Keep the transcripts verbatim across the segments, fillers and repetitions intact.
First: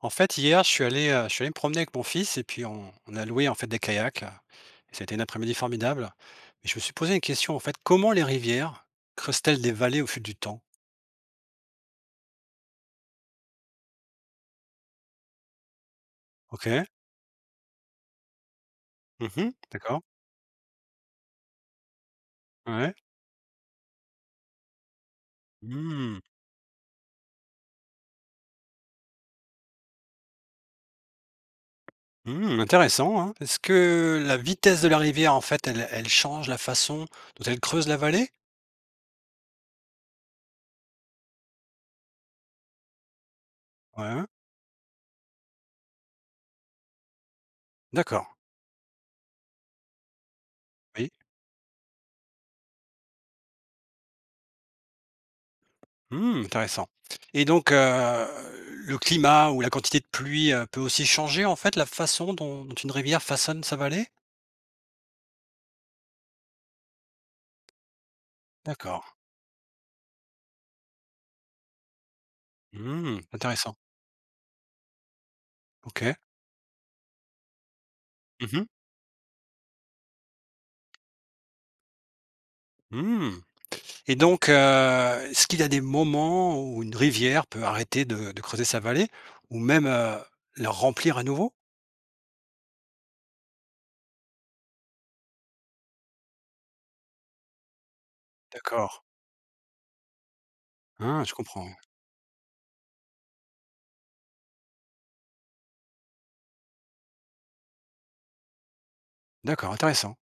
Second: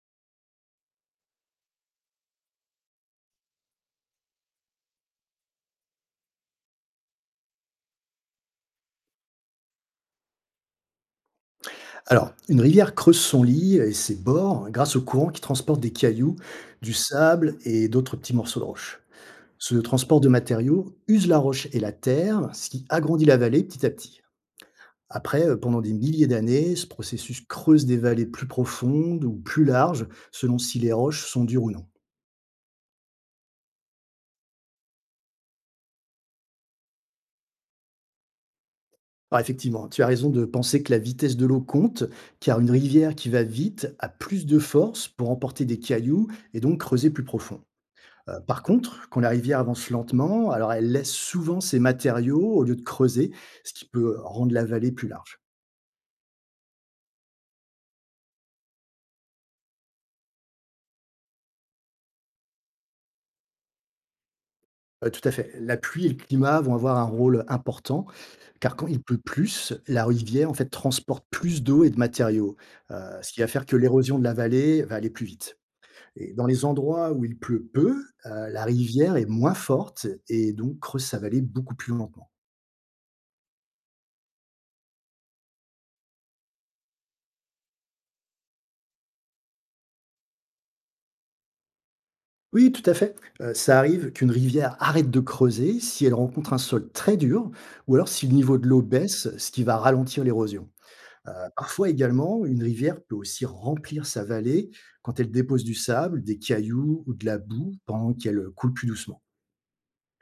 En fait, hier, je suis allé, heu, je suis allé me promener avec mon fils et puis on on a loué, en fait, des kayaks, heu et ça a été une après-midi formidable. Mais je me suis posé une question, en fait, comment les rivières creusent-elles des vallées au fil du temps? Alors, une rivière creuse son lit et ses bords grâce au courant qui transporte des cailloux, OK. du sable et d'autres petits morceaux de roche. Mmh. Ce D'accord. transport de matériaux use la roche et la terre, ce qui Ouais. agrandit la vallée petit à petit. Après, euh, pendant des Mmh. milliers d'années, ce processus creuse des vallées plus profondes ou plus larges, selon si les roches sont dures ou non. Mmh, intéressant, hein. Est-ce que la vitesse de la rivière, en fait, elle elle change la façon dont elle creuse la vallée? Alors effectivement, tu as raison de penser que la vitesse de l'eau compte, car une rivière qui va vite Ouais, a hein. plus de force pour emporter des cailloux et donc creuser plus profond. D'accord. Heu, par contre, quand la rivière avance lentement, alors elle Oui. laisse souvent ses matériaux au lieu de creuser, ce qui peut rendre la vallée plus large. Mmh, intéressant. Et donc, heu, le climat ou la quantité de pluie, heu, peut aussi changer, en fait, la façon dont dont une rivière façonne sa vallée? Heu, tout à fait. La pluie et le climat vont avoir un rôle important, car quand il D'accord. pleut plus, la rivière en fait transporte plus d'eau et de matériaux, heu, Mmh, ce qui va faire que intéressant. l'érosion de la vallée va aller plus vite OK. et dans les endroits où il pleut peu, heu, Mmh la mh. rivière est moins forte et donc creuse sa vallée beaucoup plus lentement. Mmh. Et donc, heu, est-ce qu'il y a des moments où une rivière peut arrêter de de creuser sa vallée ou même, heu, la remplir à nouveau? Oui, tout à fait. Euh, ça arrive qu'une rivière arrête de creuser si elle rencontre un sol très dur ou alors si le niveau de l'eau D'accord. baisse, ce qui va ralentir l'érosion. Ah, Euh, je comprends. Parfois également, une rivière peut aussi remplir sa vallée quand elle dépose du sable, des cailloux ou de la boue pendant qu'elle coule plus doucement. D'accord, intéressant.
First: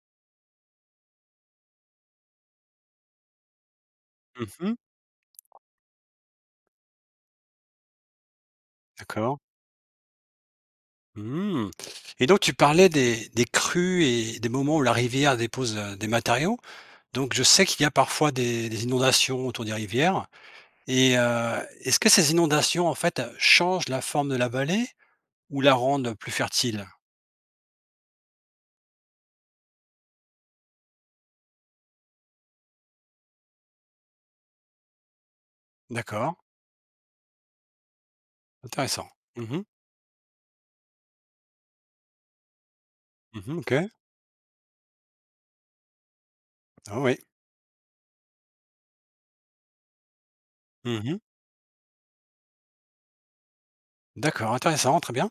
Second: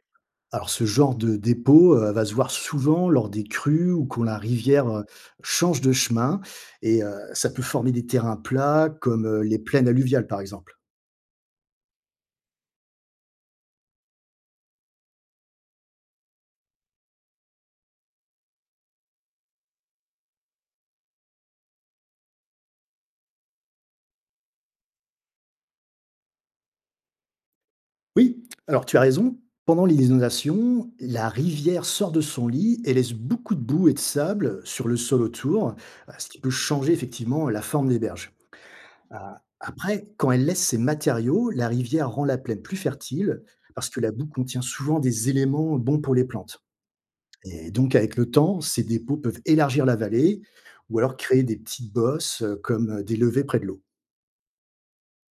Alors ce genre de dépôt, heu, va se voir souvent lors des crues ou quand la Mmh. rivière, heu, change de chemin et heu, ça peut former des terrains plats comme, heu, D'accord. les plaines alluviales, par exemple. Mmh. Et donc tu parlais des des crues et des moments où la rivière dépose, heu, des matériaux. Donc je sais qu'il y a parfois des des inondations autour des rivières. Et heu, est-ce que ces inondations, en fait, heu, changent la forme de la vallée Ou la rendent plus fertile? Oui, alors tu as raison. Pendant les inondations, la rivière sort de son lit et laisse beaucoup de boue et de sable sur le sol autour, heu, ce D'accord, qui peut changer effectivement la forme des berges. intéressant. A Mmh mh. après, quand elle laisse ses matériaux, la rivière rend la plaine plus fertile Mmh. OK. parce que la boue contient souvent des éléments bons pour les plantes. Ah, oui. Et donc, avec le temps, ces dépôts peuvent élargir la vallée ou alors Mmh. créer des petites bosses euh, comme euh, des levées près de l'eau. D'accord, intéressant, très bien.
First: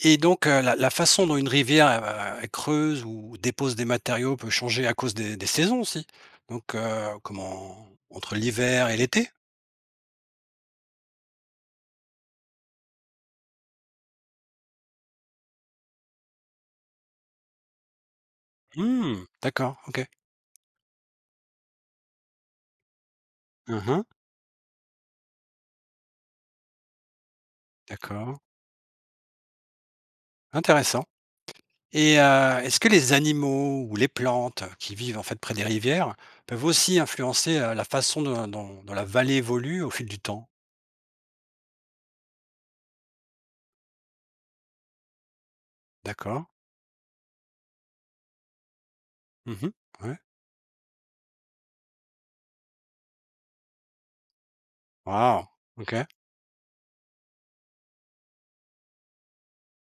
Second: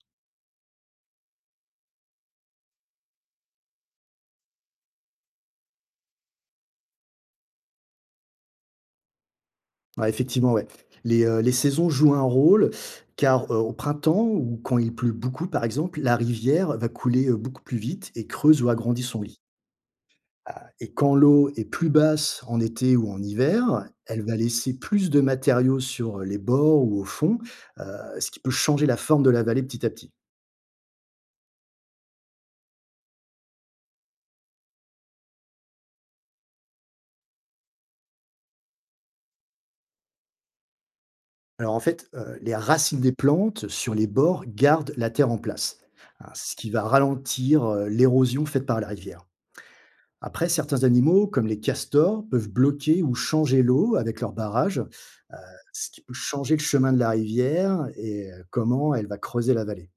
Et donc, heu, la la façon dont une rivière, elle elle creuse ou dépose des matériaux peut changer à cause des des saisons aussi. Donc, heu, comment entre l'hiver et l'été? Ouais, effectivement, ouais. Les, euh, les saisons jouent un rôle car euh, au printemps ou quand il pleut beaucoup, par exemple, la rivière va couler euh, beaucoup plus vite et creuse ou agrandit son Mmh, lit. d'accord, OK. Et quand l'eau est plus basse en été ou en Hein hiver, hein, elle va laisser plus de matériaux sur euh, les bords ou au fond, heu, ce d'accord, qui peut changer la forme de la vallée petit à petit. intéressant. Et heu, est-ce que les animaux ou les plantes qui vivent, en fait, près des rivières peuvent aussi influencer, heu, la façon de dont dont la vallée évolue au fil du temps? Alors en fait, heu, les racines des plantes sur les bords gardent la terre en place, hein, D'accord. ce qui va ralentir, heu, l'érosion faite par la rivière. Mmh. Ouais. Après, certains animaux, comme les castors, peuvent bloquer ou changer l'eau avec leurs barrages, Waouh! ce qui OK. peut changer le chemin de la rivière et heu, comment elle va creuser la vallée.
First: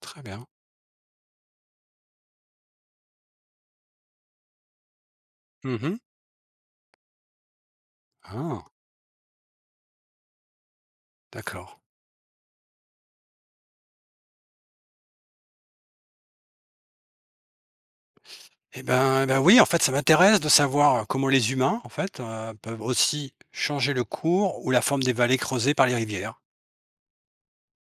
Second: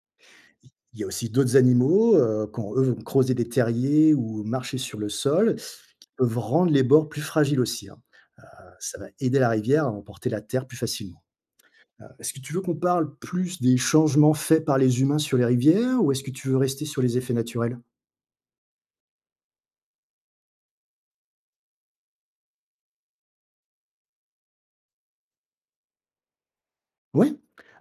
Très bien. Il y a aussi d'autres animaux, heu, quand eux vont creuser des terriers ou marcher sur le sol, Mmh. peuvent rendre les bords plus fragiles aussi, hein. Ah, Heu, ça va aider la rivière à emporter la terre plus facilement. d'accord. Heu, est-ce que tu veux qu'on parle plus des changements faits par les humains sur les rivières ou est-ce que tu veux rester sur les effets naturels? Eh ben eh ben, oui, en fait, ça m'intéresse de savoir comment les humains, en fait, heu, peuvent aussi changer le cours ou la forme des vallées creusées par les rivières. Ouais.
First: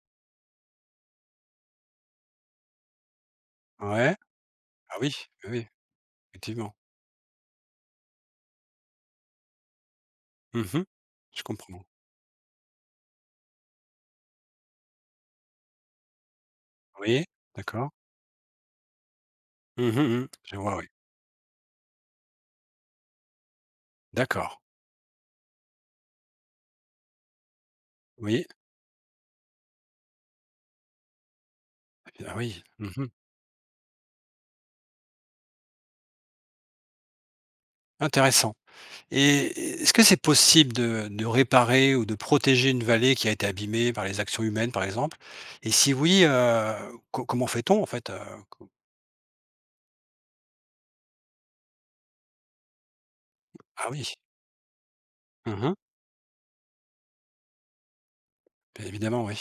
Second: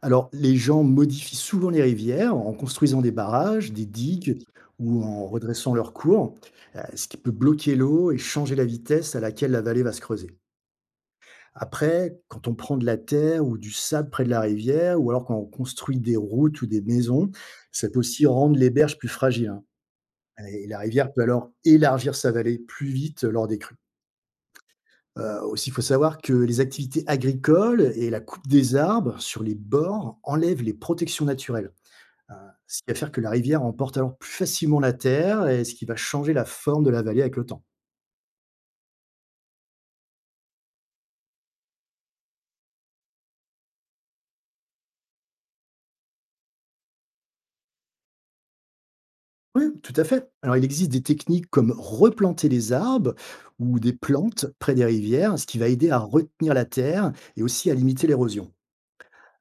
Alors les gens modifient souvent les rivières en construisant des barrages, des Ouais. digues Ah ou oui, en oui, oui, redressant leurs cours, effectivement. heu, ce qui peut bloquer l'eau et changer la vitesse à laquelle la vallée va se creuser. Mmh. Je comprends. Après, quand on prend de la terre ou du sable près de la rivière, ou alors quand on construit des routes ou des Oui, maisons, ça d'accord. peut aussi rendre les berges plus fragiles, hein. Mmh mh, mmh. Je Et vois, la oui. rivière peut alors élargir sa vallée plus vite lors des crues. D'accord. Euh, aussi, il faut savoir que les activités agricoles et la Oui. coupe des arbres sur les bords enlèvent les protections naturelles. Ah, Euh, oui. Ce qui va Mmh. faire que la rivière emporte alors plus facilement la terre, et ce qui va changer la forme de la vallée avec le temps. Intéressant. Et est-ce que c'est possible de de réparer ou de protéger une vallée qui a été abîmée par les actions humaines, par exemple? Et si oui, heu, co comment fait-on, en fait, heu? Co Oui, tout à fait. Alors, il existe des techniques comme replanter les arbres ou ah des oui. plantes près des rivières, ce qui va Mmh. aider à retenir la terre et aussi à limiter l'érosion. Bien évidemment, oui.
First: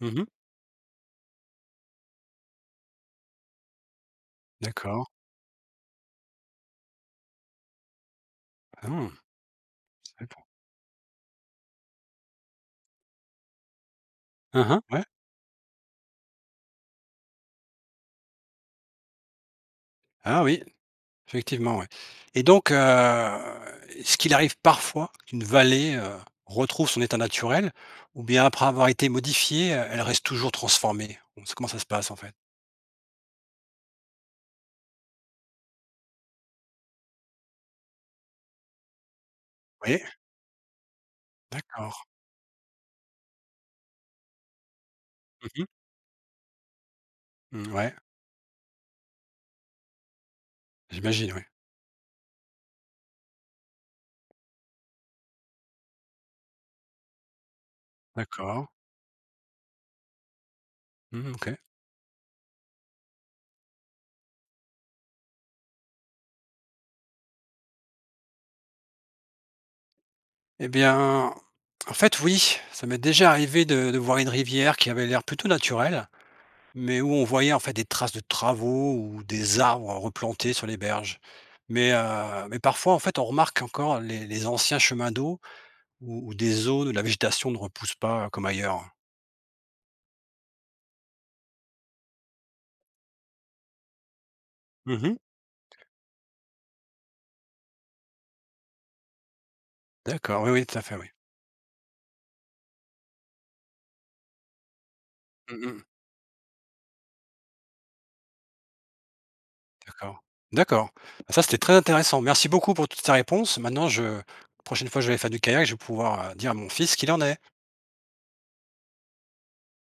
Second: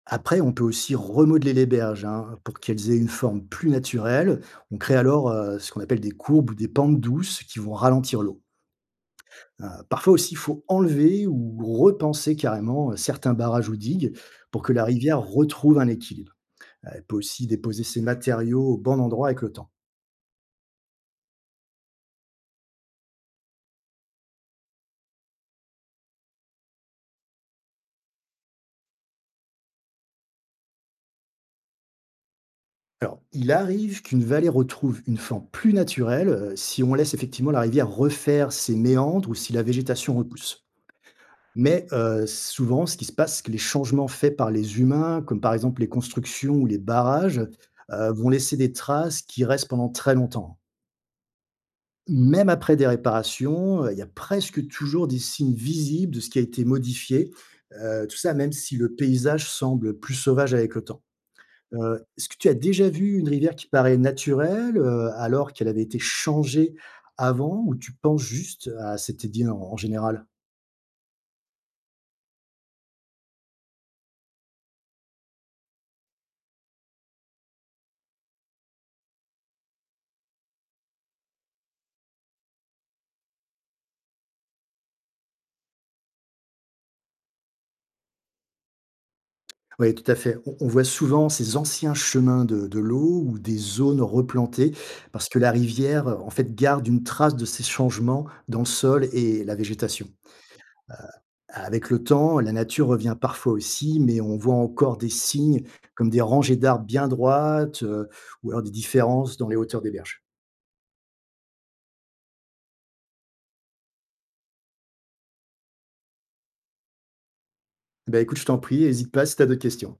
Mmh. Après, on peut aussi remodeler les berges hein, pour qu'elles aient une forme plus naturelle. On crée D'accord. alors euh, ce qu'on appelle des courbes ou des pentes douces qui vont ralentir l'eau. Mmh, Euh, parfois aussi, il d'accord. faut enlever ou repenser carrément euh, certains barrages ou digues Mmh pour que mh, la ouais. rivière retrouve un équilibre. Elle peut aussi déposer ses matériaux au bon endroit avec le temps. Ah, oui, effectivement, ouais. Et donc, heu, est-ce qu'il arrive parfois qu'une vallée, heu, retrouve son état naturel, ou bien après avoir été modifiée, heu, elle reste toujours transformée? On sait comment ça se passe, en fait? Alors, il arrive qu'une vallée retrouve une forme plus naturelle euh, si on laisse effectivement la rivière refaire ses méandres ou si la Oui, végétation repousse. Mais d'accord. euh, souvent, ce qui se passe, c'est que les changements faits par les humains, comme Mmh par mh. exemple les constructions ou les barrages, Mmh, ouais. euh, vont laisser des traces qui restent pendant très longtemps. J'imagine, oui. Même après des réparations, euh, il y a presque toujours des signes visibles de ce qui a été modifié. Euh, tout ça, même D'accord. si le paysage semble plus sauvage avec le temps. Mmh, OK. Heu, est-ce que tu as déjà vu une rivière qui paraît naturelle, heu, alors qu'elle avait été changée avant ou tu penses juste à cet édit en en général? Eh bien, en fait, oui, ça m'est déjà arrivé de de voir une rivière qui avait l'air plutôt naturelle, mais où on voyait, en fait, des traces de travaux ou des arbres replantés sur les berges. Mais heu, mais parfois, en fait, on remarque encore les les anciens chemins d'eau ou ou des zones où la végétation ne repousse pas euh, comme ailleurs. Oui, tout à fait. On on voit souvent ces anciens chemins de de l'eau ou des zones replantées Mmh. parce que la rivière, heu, en fait, garde une trace de ces changements dans le sol et la végétation. D'accord, oui, oui, tout à fait, oui. Avec le temps, la nature revient parfois aussi, mais on voit encore des signes Mmh mh. comme des rangées d'arbres bien droites, heu, ou alors des différences dans les hauteurs des D'accord. berges. D'accord. Bah, ça, c'était très intéressant. Merci beaucoup pour toutes ces réponses. Maintenant, je prochaine fois que je vais faire du kayak, je vais pouvoir, heu, dire à mon fils ce qu'il en est. Bah, écoute, je t'en prie, hésite pas si tu as d'autres questions.